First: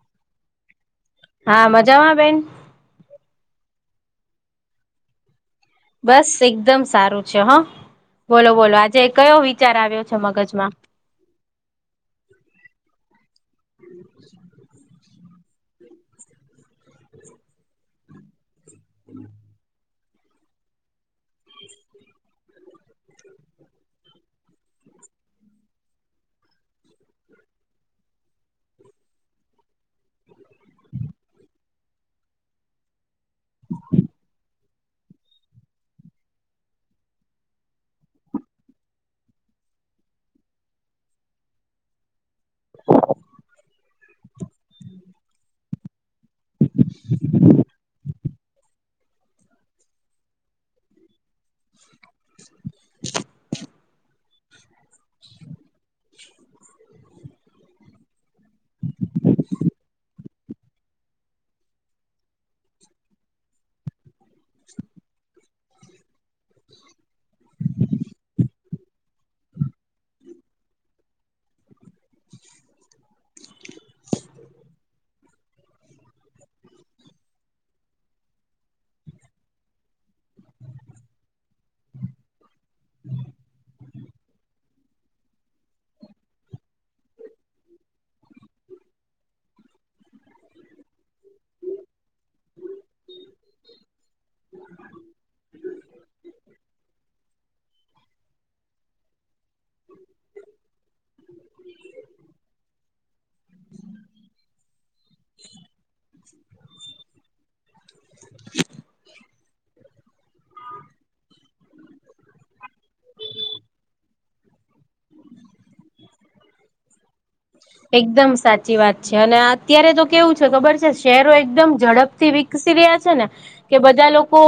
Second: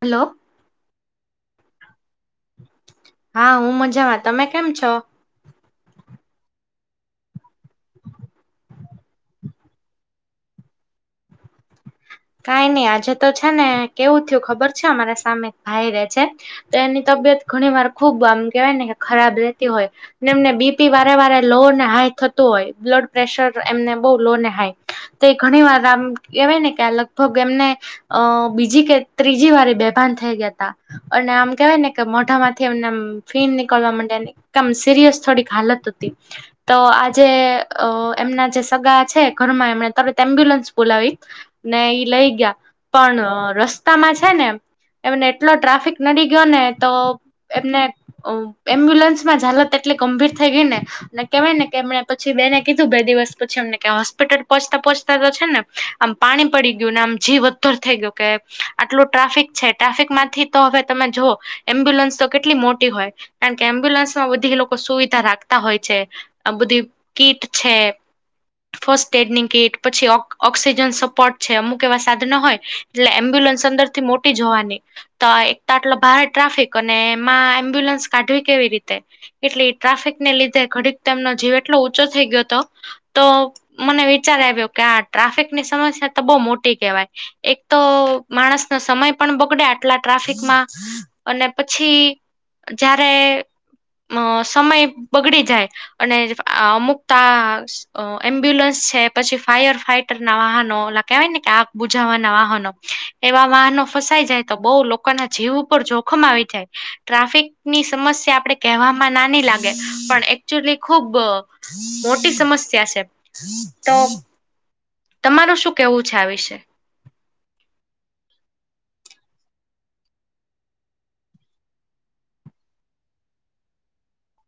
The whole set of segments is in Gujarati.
હલો હા મજામાં બેન? હા હું મજામાં. તમે કેમ છો? બસ એકદમ સારું છે હા. બોલો બોલો આજે કયો વિચાર આવ્યો છે મગજમાં? કાઈ નહી આજે તો છે ને કેવું થયું ખબર છે, અમારા સામે ભાઈ રે છે. તો એની તબિયત ઘણી વાર ખુબ આમ કેવાય ને કે ખરાબ રહેેતી હોય. ને એમને બીપી વારે વારે લો ને હાઈ થતું હોય. બ્લડ પ્રેશર એમને બહુ લો ને હાઈ તો એ ઘણી વાર આમ કહેવાય ને કે લગ ભગ એમને અ બીજી કે ત્રીજી વાર ઈ બેભાન થઈ ગયાતા. અને આમ કેવાય ને કે મોઢામાંથી એમને ફીન નીકળવા માંડયા ની કમ સિરિયસ થોડીક હાલત હતી. તો આજે અ એમના જે સગા છે ઘરમાં એમણે તરત એમ્બ્યુલન્સ બોલાવી. ને ઈ લઈ ગયા પણ રસ્તામાં છે ને એમને એટલો ટ્રાફિક નડી ગયો ને તો એમને એમ્બ્યુલન્સમાં જાલત એટલી ગંભીર થઈ ગઈ ને કેહેવાય કે એમ પછી બેને કીધું બે દિવસ પછી એમને હોસ્પિટલ પોચતા પોહચતા તો છે ને આમ પાણી પડી ગયું ને આમ જીવ વધર થઈ ગયો. કે આટલું ટ્રાફિક છે ટ્રાફિક માંથી. તો હવે તમે જો એમ્બ્યુલન્સ તો કેટલી મોટી હોય. કારણ કે એમ્બ્યુલન્સમાં બધી લોકો સુવિધા રાખતા હોય છે. આ બધી કીટ છે. ફર્સ્ટ એડની કીટ પછી ઓક્સિજન સપોર્ટ છે અમુક એવા સાધનો હોય એટલે એમ્બ્યુલન્સ અંદર થી મોટી જ હોવાની. તો એક તો આટલો ભારે ટ્રાફિક અને એમાં એમ્બ્યુલન્સ કાઢવી કેવી રીતે. એટલે ટ્રાફિકને લીધે ઘડીક તેમનો જીવ એટલો ંચો થઈ ગયો હતો. તો મને વિચાર આવ્યો કે આ ટ્રાફિક ની સમસ્યા તો બહુ મોટી કહેવાય. એક તો માણસ ન સમય પણ બગડે આટલા ટ્રાફિકમાં અને પછી જારે અ સમય બગડી જાય. અને અમુકતા એમ્બ્યુલન્સ છે પછી ફાયર ફાઈટર ના વાહનો લાગ કવાય ને કે આગ બુજાવાના વાહનો એવા વાહનો ફસાઈ જાય તો બહુ લોકો. લોકો ના જીવ ઉપર જોખમ આવી જાય ટ્રાફિક ની સમસ્યા આપડે કહેવામાં નાની લાગે. પણ એકચુલી ખુબ મોટી સમસ્યા છે તો તમારું શું કેવું છે આ વિશે. એકદમ સાચી વાત છે અને અત્યારે તો કેવું છે ખબર છે શહેરો એકદમ ઝડપથી ઈછી દયા છે. કે બધા લોકો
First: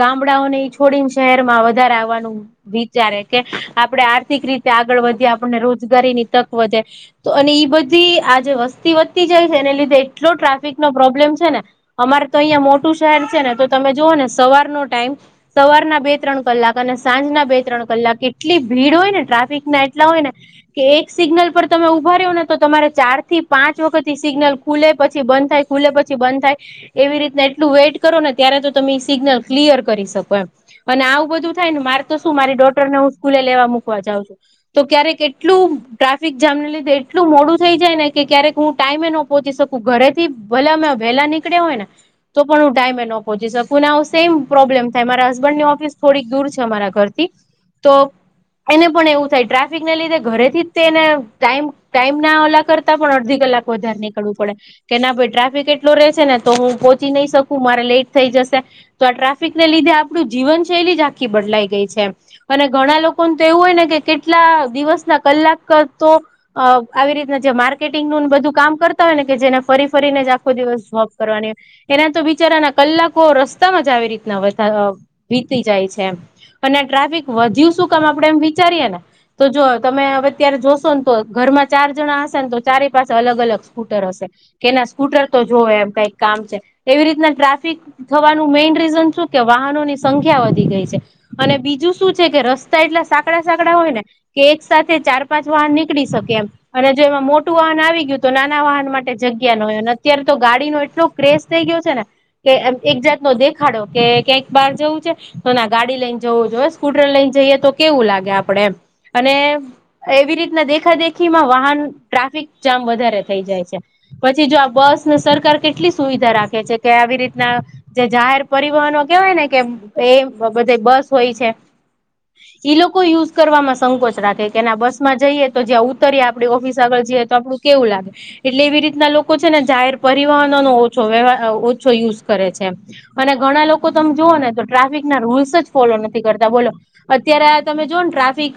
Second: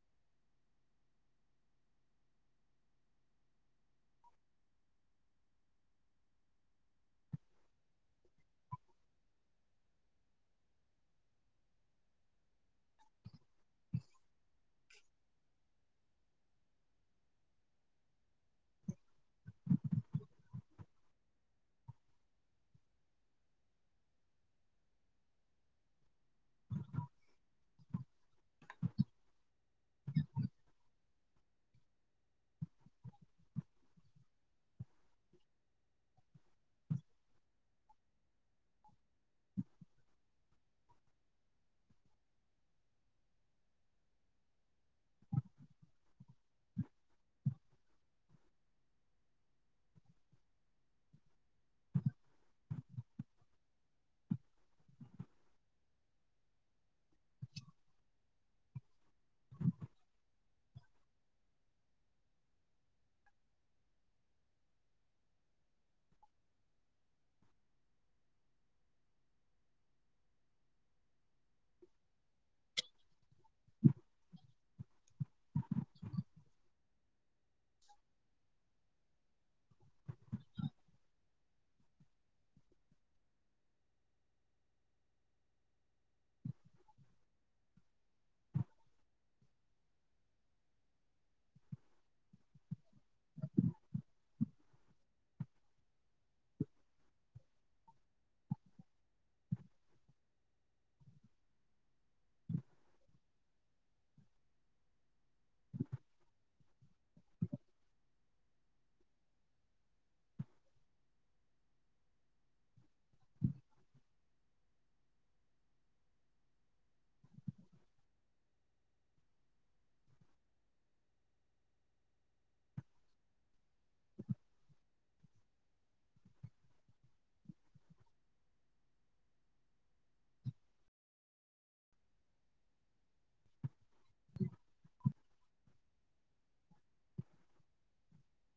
ગામડાઓને છોડીને શહેર માં વધારે આવવાનું. વિચારે કે આપડે આર્થિક રીતે આગળ વધીએ આપણને રોજગારી ની તક વધે તો અને ઈ બધી આજે વસ્તી વધતી જાય છે એને લીધે એટલો ટ્રાફિક નો પ્રોબ્લેમ છે ને અમારે તો અહિયાં મોટું શહેર છે ને તો તમે જુઓ ને સવારનો ટાઈમ સવારના બે ત્રણ કલાક અને સાંજના બે ત્રણ કલાક એટલી ભીડ હોય ને ટ્રાફિક ના એટલા હોય ને કે એક સિગ્લ પર તમે ઉભર્યો ને તો તમારે ચાર થી પાંચ વખત સિગ્નલ ખુલે પછી બંધ થાય ખુલે પછી બંધ થાય. એવી રીતને એટલું વેઇટ કરો ને ત્યારે તો તમે સિગ્નલ ક્લિયર કરી શકો એમ. અને આવું બધું થાય ને મારે તો શું મારી ડોટર ને હું સ્કૂલે લેવા મૂકવા જાઉં છું. તો ક્યારે કેટલું ટ્રાફિક જામ ને લીધું. એટલું મોડું થઈ જાય ને કે ક્યારેક હું ટાઈમે ન પહોંચી શકું ઘરે થી ભલે અમે વહેલા નીકળ્યા હોય ને. તો પણ હું ડાયમે ન પહોંચી શકું ને આવું સેમ પ્રોબ્લેમ થાય મારા હસબન્ડની ઓફિસ થોડીક દૂર છે અમારા ઘરથી. તો એને પણ એવું થાય ટ્રાફિકને લીધે ઘરેથી જ તેને ટાઈમ ટાઈમ ના ઓલા કરતા પણ અડધી કલાક વધારે નીકળવું પડે કે ના ભાઈ ટ્રાફિક એટલો ર રહેશે ને તો હું પહોંચી નઈ શકું મારે લેટ થઈ જશે. તો આ ટ્રાફિકને લીધે આપણું જીવનશૈલી જ આખી બદલાઈ ગઈ છે. અને ઘણા લોકો તો એવું હોય ને કે કેટલા દિવસ ના કલાક તો. અ આવી રીતના જે માર્કેટિંગનું બધું કામ કરતા હોય ને કે જેને ફરી ફરીને જ આખો દિવસ જોબ કરવાની. એના તો બિચારાના કલાકો રસ્તામાં જ આવી રીતના વીતી જાય છે. અને ટ્રાફિક વધ્યું શું કામ આપડે એમ વિચારીએે ને તો જો તમે હવે અત્યારે જોશો ને તો ઘરમાં ચાર જણા હશે ને તો ચારે પાસે અલગ અલગ સ્કૂટર હશે. કેના સ્કૂટર તો જોવે એમ કઈક કામ છે એવી રીતના ટ્રાફિક થવાનું મેઈન રીઝન શું કે વાહનોની સંખ્યા વધી ગઈ છે. અને બીજું શું છે કે રસ્તા એટલા સાકડા સાકડા હોય ને કે એક સાથે ચાર પાંચ વાહન ની નીકડી શકે એમ. અને જો એમાં મોટું વાહન આવી ગયું તો નાના વાહન માટે જગ્યા ન હોય અને અત્યારે તો ગાડીનો એટલું ક્રેસ થઈ ગયો છે ને કે એમ એક જાત નો દેખાડો કે ક્યાંક બહાર જવું છે. તો ના ગાડી લઈને જવું જો. સ્કૂટર લઈને જઈએ તો કેવું લાગે આપડે અને એવી રીતના દે દેખા-દેખી માં વાહન ટ્રાફિક જામ વધારે થઈ જાય છે. પછી જો આ બસને સરકાર કેટલી સુવિધા રાખે છે કે આવી રીતના જે જાહેર પરિવહનો કેવાય ને કે એ બધ બસ હોય છે. ઈ લોકો યુઝ કરવાવામાં સંકોચ રાખે કેના બસ માં જઈએ. તો જ્યા ઉતરીએ આપડી ઓફિસ આગળ જઈએ, તો આપળુ કેવું લાગે. એટલે એવી રીતના લોકો છે ને જાહેર પરિવહનો નો ઓછો વહેવા ઓછો યુઝ કરે છે. અને ઘણા લોકો તમે જુઓ ને તો ટ્રાફિક ના રૂલ્સ જ ફોલો નથી કરતા, બોલો. અત્યારે તમે જોઓ ને ટ્રાફિક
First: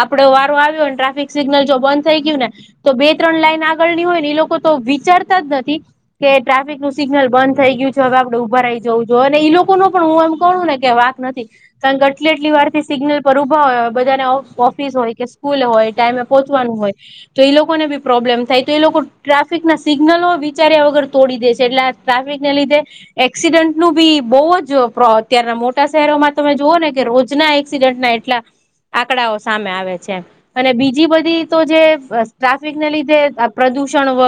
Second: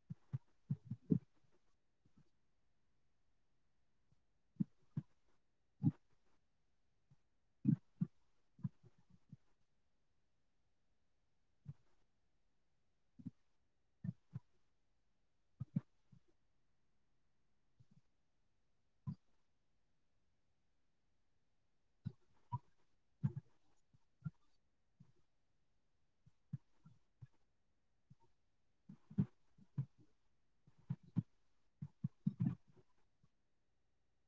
આપડો વારો આવ્યોને ટ્રાફિક સિગ્નલ જો બંધ થઈ ગીયું ને તો, બે ત્રણ લાઈન આગળની હોય ને એ લોકો તો વિચારતા જ નથી. કે ટ્રાફિક નું સિગ્નલ બંધ થઈ ગીયું છે, હવે આપડે ઉભા રઈ જવું જો અને ઈ લોકો નુ પણ હું એમ કણુ ને કે વાંક નથી. સંગ અટલે એટલી વાર થી સિગ્નલ પર ઊભા હોય બધાને ઓફિસ હોય કે સ્કૂલ હોય. ટાઈમે પોચવાનું હોય, તો ઈ લોકોને બી પ્રોબ્લેમ થાય તો, ઈ લોકો ટ્રાફિક ના સિગ્નલો વિચાર્યા વગર તોડી દે છે એટલે ટ્રાફિક ને લીધે એક્સિડન્ટનું બી બોવ જ પ્રો અત્યારના મોટા શહેરોમાં તમે જુઓ ને કે રોજના એક ક્સિડેન્ટ ના એટલા આંકડાઓ સામે આવે છે. અને બીજી બધી તો જે ટ્રાફિકને લીધે અ પ્રદુષણ વ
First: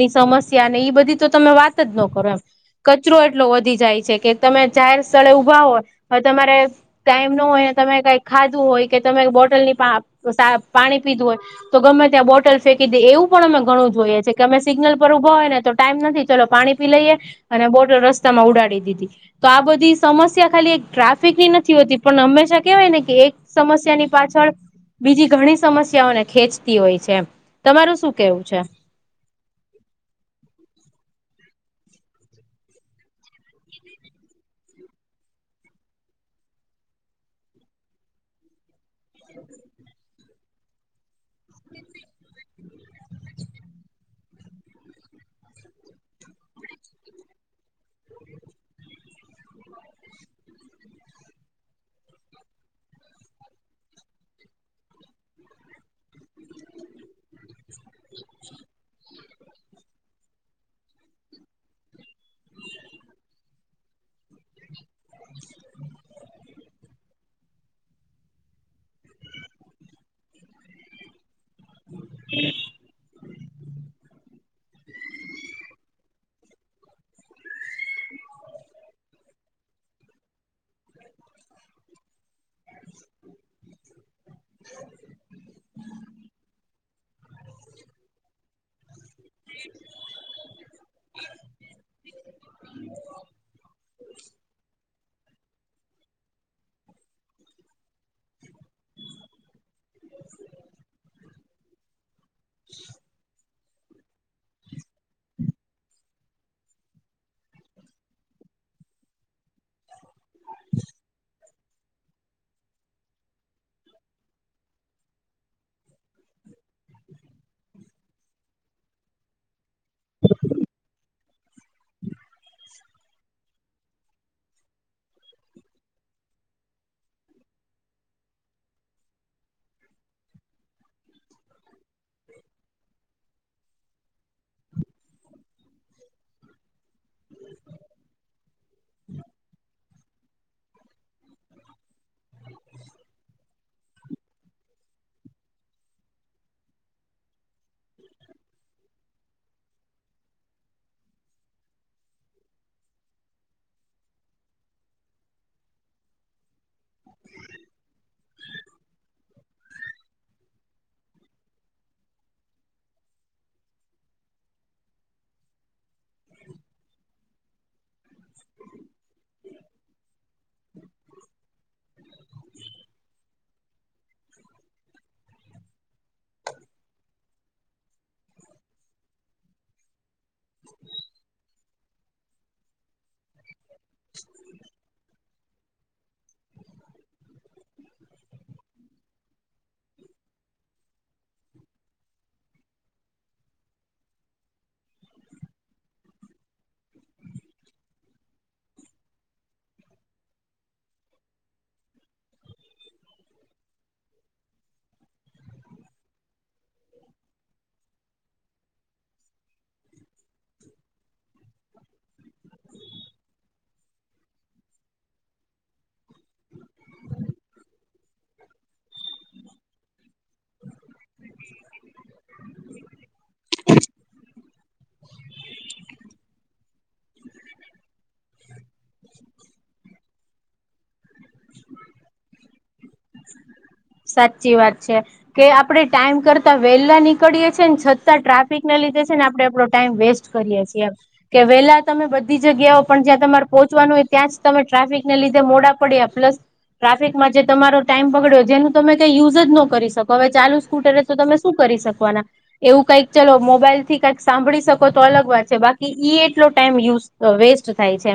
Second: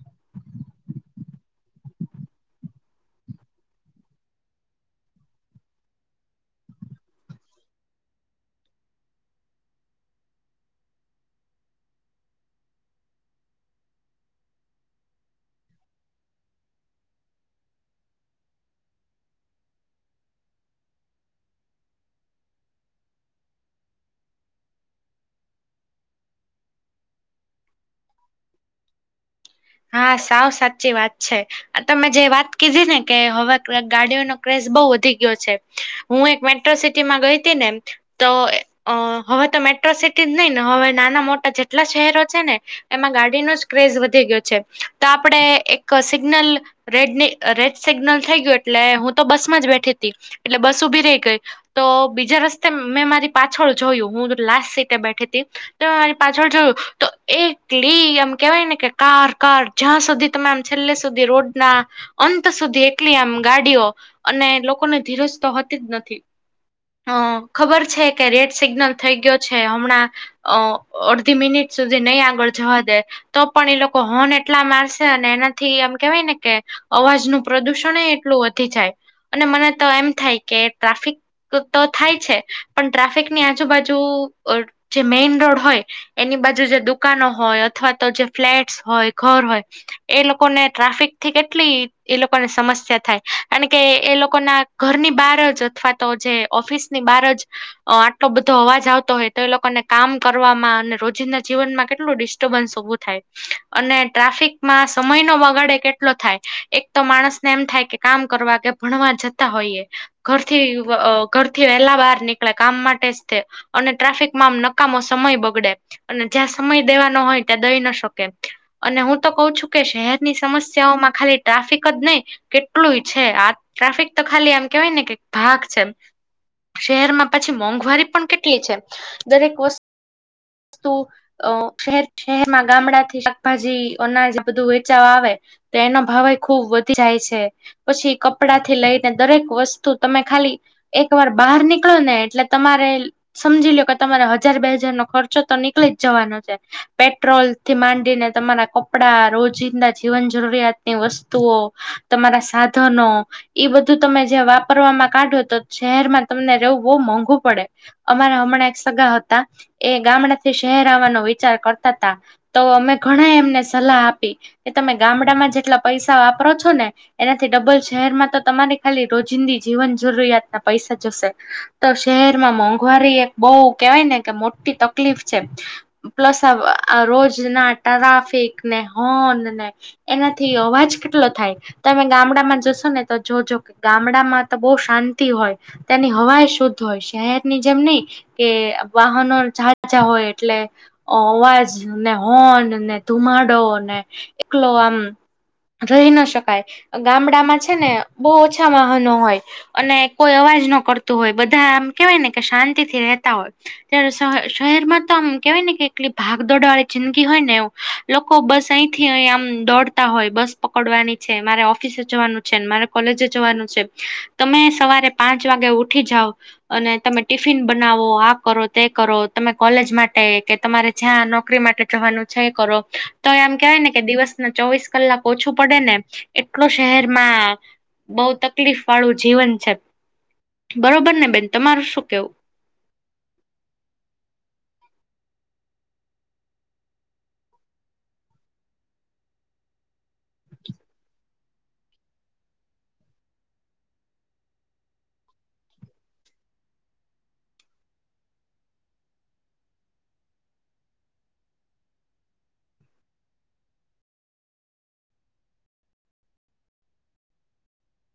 ની સમસ્યા ને ઈ બધી તો તમે વાત જ ન કરો એમ. કચરો એટલો વધી જાય છે કે, તમે જાહેર સ્થળે ઊભા હોય અવે તમારે ટાઈમ ન હોયને તમે કઈક ખાધું હોય કે, તમે બોટલ ની પા સા પાણી પીધું હોય. તો ગમે ત્યાં બોટલ ફેંકી દે એવું પણ અમે ઘણું જોઈએ છે, કે અમે સિગ્નલ પર ઉભા હોય ને તો ટાઈમ નથી ચલો પાણી પી લઈએ અને બોટર રસ્તામાં ઉડાડી દીધી. તો આ બધી સમસ્યા ખાલી ટ્રાફિક ની નથી હોતી પણ હંમેશા કેવાય ને કે એક સમસ્યા ની પાછળ બીજી ઘણી સમસ્યાઓને ખેંચતી હોય છે એમ. મારું શું કેવું છે? હા, સાવ સાચી વાત છે. અન તમે જે વાત કીધી ને કે હવે ગાડીઓનો ક્રેઝ બવ વધી ગીયો છે. હું એક મેટો સિટી માં ગઈ તી ને તો અ હવે તો મેટો સિટી તી નઈ ને હવે નાના મોટા જેટલા શહેરો છે ને, એમાં ગાડીનો જ ક્રેઝ વધી ગીયો. છે. ત આપડે એક સિગ્નલ રેડની રેડ સિગ્નલ થઈ ગીયું એટલે હું તો બસ માં જ બેઠી તી એટલે બસ ઊભી રઈ ગઈ. તો બીજા રસ્તે મેં મારી પાછળ જોયું, હું લાસ્ટ સીટે બેઠી તી. તમે મારી પાછળ જોયું, તો એકલી એમ કેવાય ને કે કાર કાર ઝા સુધી તમે આમ છેલ્લે સુધી રોડ ના અંત સુધી એકલી આમ ગાડીઓ. અને લોકોને ધીરજ તો હોતી જ નથી. હ ખબર છે, કે રેડ સિગ્નલ થઈ ગીયો છે હમણાં. અ અડધી મિનિટ સુધી નય આગળ જવા દે, તો પણ એ લોકો હોન એટલા મારસે અને એનાથી આમ કેવાય ને કે અવાજ નું પ્રદુષણયે એટલું વધી જાય અને મને તો એમ થાય કે ટ્રાફિક ત તો થાય છે, પણ ટ્રાફિકની આજુબાજુ જે મેઈન રોડ હોય. એની બાજુ જે દુકાનો હોય અથવા તો જે ફ્લેટસ હોય, ઘર હોય. એ લોકોને ટ્રાફિક થી કેટલી એ લોકોને સમસ્યા થાય અન કે એ લોકો ના ઘરની બાર જ અથવા તો જે ઓફિસની બાર જ અ આટલો બધો અવાજ આવતો હોય, તો એ લોકોને કામ કરવામાં અને રોજિંદા જીવનમાં કેટલું ડિસ્ તો બન્સ ઊભુ થાય. અને ટ્રાફિકમાં સમય નો વગાડે કેટલો થાય, એક તો માણસને એમ થાય કે કામ કરવા કે ભણવા જતા હોઈએ. ઘરથી ઘર થી વેલા બાર નીકળે કામ માટે જ તે અને ટ્રાફિક માંમ નકામો સમય બગડે. અને ઝાં સમય દેવાનો હોય ત્યાં દઈ ન શકે. અને હું તો કઉ છું કે શહેરની સમસ્યાઓમાં ખાલી ટ્રાફિક જ નહી કેટલું છે આ ટ્રાફિક તો ખાલી આમ કેવાય ને કે ભાગ છે એ શહેરમાં પછી મોંઘવારી પણ કેટલી છે દરેક વસ્તુ વુ શર શહેરમાં ગામડા થી શાકભાજી અનાજ બધું વેચાવા આવે તો એના ભાવ એ ખુબ વધી જાય છે પછી કપડા થી લઈને દરેક વસ્તુ તમે ખાલી એક વાર બહાર નીકળો ને એટલે તમારે સમજી લો કે તમારે હજાર બે હજાર નો ખર્ચો તો નીકળી જ જવાનો છે. પેટ્રોલ થી માંડીને તમારા કપડા રોજિંદા જીવન જરૂરિયાતની વસ્તુઓ તમારા સાધનો બધું તમે જે વાપરવામાં કાઢો તો શહેરમાં તમને રહેવું બહુ મોંઘું પડે અમારા હમણાં એક સગા હતા. એ ગામડા થી શહેર આવવાનો વિચાર કરતા હતા તો અમે ઘણા એ એમને સલાહ આપી કે તમે ગામડામાં જેટલા પૈસા વાપરો છો ને એનાથી ડબલ શહેરમાં તો તમારી ખાલી રોજિંદી જીવન જરૂરિયાતના પૈસા જશે તો શહેરમાં મોંઘવારી એક બહ કેવાય ને કે મોટી તકલીફ છે. પ્લસ રોજ ના ટ્રાફિક ને હોર્ન ને એનાથી અવાજ કેટલો થાય. તમે ગામડામાં જશો ને તો જોજો કે ગામડામાં તો બહ શાંતિ હોય તેની હવાઈ શુદ્ધ હોય શહેરની જેમ નહી કે વાહનો ચાલજા હોય એટલે અવાજ ને હોર્ન ને ધુમાડો ને એકલો આમ રહી ન શકાય ગામડામાં છે ને બહુ ઓછા વાહનો હોય. અને કોઈ અવાજ ન કરતું હોય બધા આમ કેવાય ને કે શાંતિ થી રહેતા હોય. ત્યારે શહેરમાં તો આમ કેવાય ને કેટલી ભાગદોડ વાળી જિંદગી હોય ને એવ લોકો બસ અહી થી અહી આમ દોડતા હોય બસ પકડવાની છે મારે ઓફિસે જવાનું છેને મારે કોલેજ જવાનું છે તમે સવારે પાંચ વાગે ઉઠી જાઓ અને તમે ટિફિન બનાવો આ કરો તે કરો તમે કોલેજ માટે કે તમારે જ્યાં નોકરી માટે જવાનું છે કરો તો એમ કેવાય ને કે દિવસ ચોવીસ કલાક ઓછું પડે ને એટલો શહેરમાં બઉ તકલીફ વાળું જીવન છે બરોબર ને બેન તમારું શું કેવું? સાચી વાત છે. કે આપડણે ટાઈમ કરતા વેહેલા નીકળીએેીએ ને છતાં ટ્રાફિક ના લીધે છે ને આપડે આપડો ટાઈમ વેસ્ટ કરીએ છીએમ કે વેહેલા તમે બધી જગ્યાઓ પણ જ્યાં તમારે પહોંચવાનું હોય ત્યાં જ તમે ટ્રાફિકને લીધે મોડા પડ્યા પ્લસ ટ્રાફિકમાં જે તમારો ટાઈમ પગડ્યો જેનું તમે કઈ યુઝ જ ન કરી શકો હવે ચાલુ સ્કૂટર તો તમે શું કરી શકવાના એવું કઈક ચલો મોબાઈલ થી કઈક સાંભળી શકો તો અલગ વાત છે બાકી ઈ એટલો ટાઈમ યુઝ તો વેસ્ટ થાય છે.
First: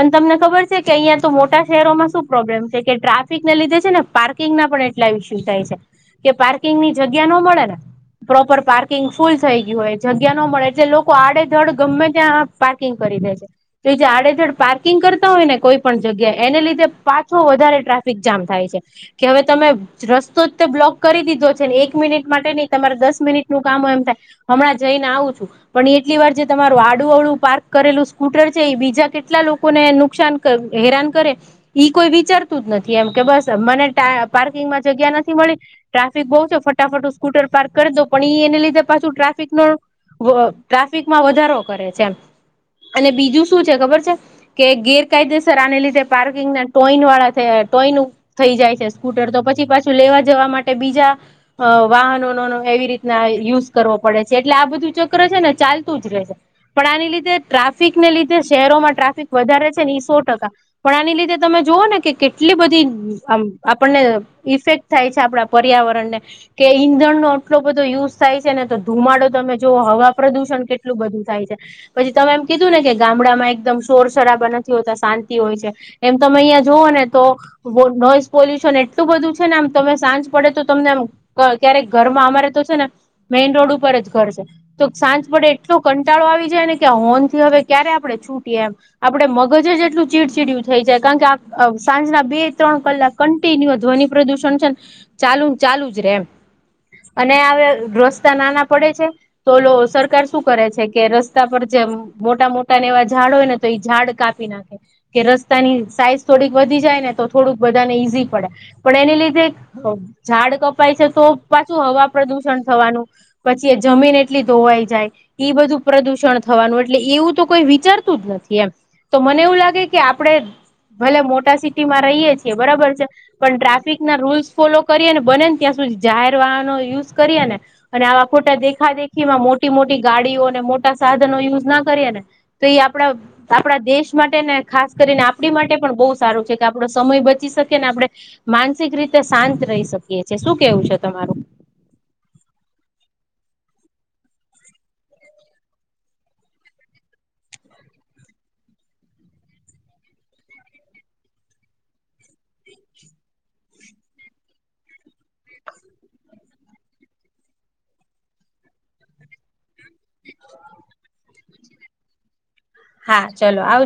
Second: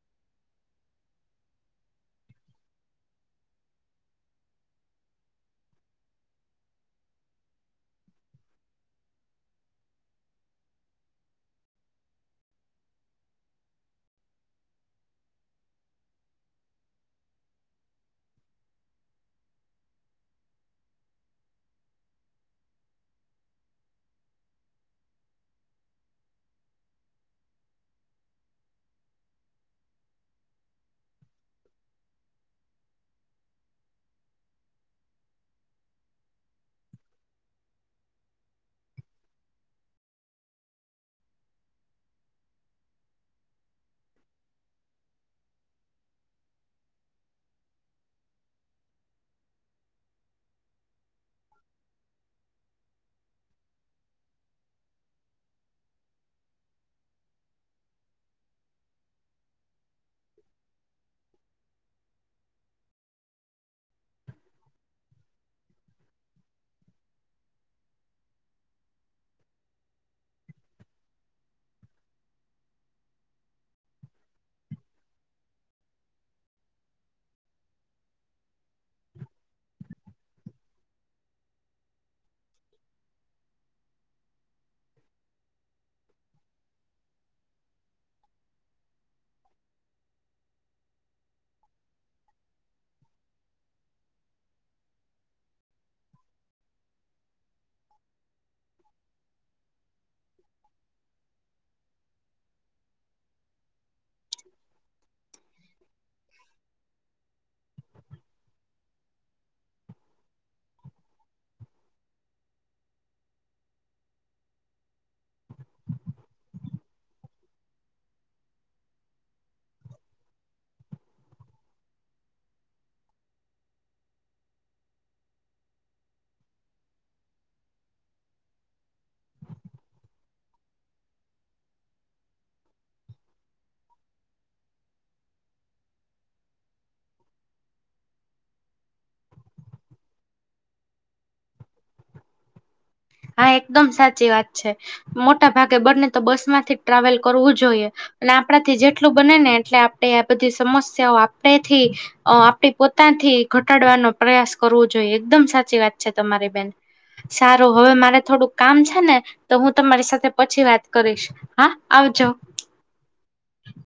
અને તમને ખબર છે કે અહિયાં તો મોટા શહેરોમાં શું પ્રોબ્લેમ છે કે ટ્રાફિકને લીધે છે ને પાર્કિંગ ના પણ એટલા વિ શું થાય છે કે પાર્કિંગ ની જગ્યા ન મળે ને પ્રોપર પાર્કિંગ ફૂલ થઈ ગયું હોય જગ્યા ન મળે એટલે લોકો આડેધડ ગમે ત્યાં પાર્કિંગ કરી દે છે. તો એજ આડેધડ પાર્કિંગ કરતા હોય ને કોઈ પણ જગ્યા એને લીધે પાછો વધારે ટ્રાફિક જામ થાય છે. કે હવે તમે રસ્તો જ તે બ્લોક કરી દીધો છે ને એક મિનિટ માટે નહી તમારે દસ મિનિટ નું કામ એમ થાય. હમણાં જઈને આવું છું. પણ એટલી વાર જે તમારું આડુ ઓળું પાર્ક કરેલું સ્કૂટર છે એ બીજા કેટલા લોકોને નુકસાન હેરાન કરે કોઈ વિચારતું જ નથી એમ કે બસ મને પાર્કિંગમાં જગ્યા નથી મળી ટ્રાફિક બહુ છે ફટાફટ હું સ્કૂટર પાર્ક કર દઉં પણ એઈ એને લીધે પાછું ટ્રાફિક નો ટ્રાફિકમાં વધારો કરે છે એમ. અને બીજું શું છે ખબર છે? કે ગેરકાયદેસર આને લીધે પાર્કિંગના ટોઈન વાળા, છે ટોઈન ઉપ થઈ જાય છે સ્કૂટર તો પછી પાછું લેવા જવા માટે બીજા અ વાહનોનો એવી રીતના યુઝ કરવો પડે છે. એટલે આ બધું ચક્ર છે ને ચાલતું જ રહે છે. પણ આની લીધે ટ્રાફિક ને લીધે શહેરોમાં ટ્રાફિક વધારે છે ને ઈ સો ટકા. પણ આની લીધે તમે જુઓ ને કે કેટલી બધી આમ આપણને ઇફેક્ટ થાય છે આપણા પર્યાવરણને. કે ઈંધણનો આટલો બધો યુઝ થાય છેને તો ધુમાડો તમે જોવો હવા પ્રદુષણ કેટલું બધું થાય છે. પછી તમે એમ કીધું ને કે ગામડામાં એકદમ શોરશરાબા નથી હોતા, શાંતિ હોય છે. એમ તમે અહિયા જોવોને તો વો નોઈઝ પોલ્યુશન એટલું બધું છ છે ને આમ તમે સાંજ પડે તો તમને આમ ક્યારેક ઘરમાં અમારે તો છે ને. મેઈન રોડ ઉપર જ ઘર છે. તો સાંજ પડે એટલો કંટાળો આવી જાય ને કે હોર્નથી હવે ક્યારે આપણે છૂટીએ એમ. આપડે મગજ જ એટલું ચીડચીડયુ થઈ જાય કાણ કે આ સાંજના બે ત્રણ કલાક કન્ટિન્યુ આ ધ્વનિ પ્રદૂષણ છે ને ચાલુ ન ચાલુ જ રે એમ. અને હાવે રસ્તા નાના પડે છે. તોલો સરકાર શું કરે છે કે રસ્તા પર જે મોટા મોટાને એવા ઝાડ હોય ને તે ઈ ઝાડ કાપી નાખે. કે રસ્તાની સાઈઝ થોડીક વધી જાયને તો થોડુંક બધાને ઈઝી પડે. પણ એને લીધે બ ઝાડ કપાય છે તો પાછું હવા પ્રદુષણ થવાનું. પછી એ જમીન એટલી ધોવાઈ જાય. ઈ બધું પ્રદુષણ થવાનું એટલે એવું તો કોઈ વિચારતું જ નથી એમ. તો મને એવું લાગે કે આપડે ભલે મોટા સિટીમાં રહીએ છીએ બરાબર છે. પણ ટ્રાફિકના રૂલ્સ ફોલો કરીએ ને બને ને ત્યાં સુધી જાહેર વાહનો યુઝ કરીએ ને અને આવા ખોટા દેખાદેખીમાં મોટી મોટી ગાડીઓ અને મોટા સાધનો યુઝ ના કરીએ ને. તો એ આપડા આપડા દેશ માટે ને ખાસ કરીને આપણી માટે પણ બહુ સારું છે કે આપડો સમય બચી શકે ને આપણે માનસિક રીતે શાંત રહી શકીએ છે. શું કેવું છે તમારું? હા એકદમ સાચી વાત છે. મોટા ભાગે બને તો બસમાંથી જ ટ્રાવેલ કરવું જોઈએ. અને આપણાથી જેટલું બને ને એટલે આપણે આ બધી સમસ્યાઓ આપણેથી અ આપડી પોતાથી ઘટાડવાનો પ્રયાસ કરવું જોઈએ. એકદમ સાચી વાત છે તમારી બેન સારું. હવે મારે થોડુંક કામ છે ને તો હું તમારી સાથે પછી વાત કરીશ. હા આવજો. હા ચલો આવજ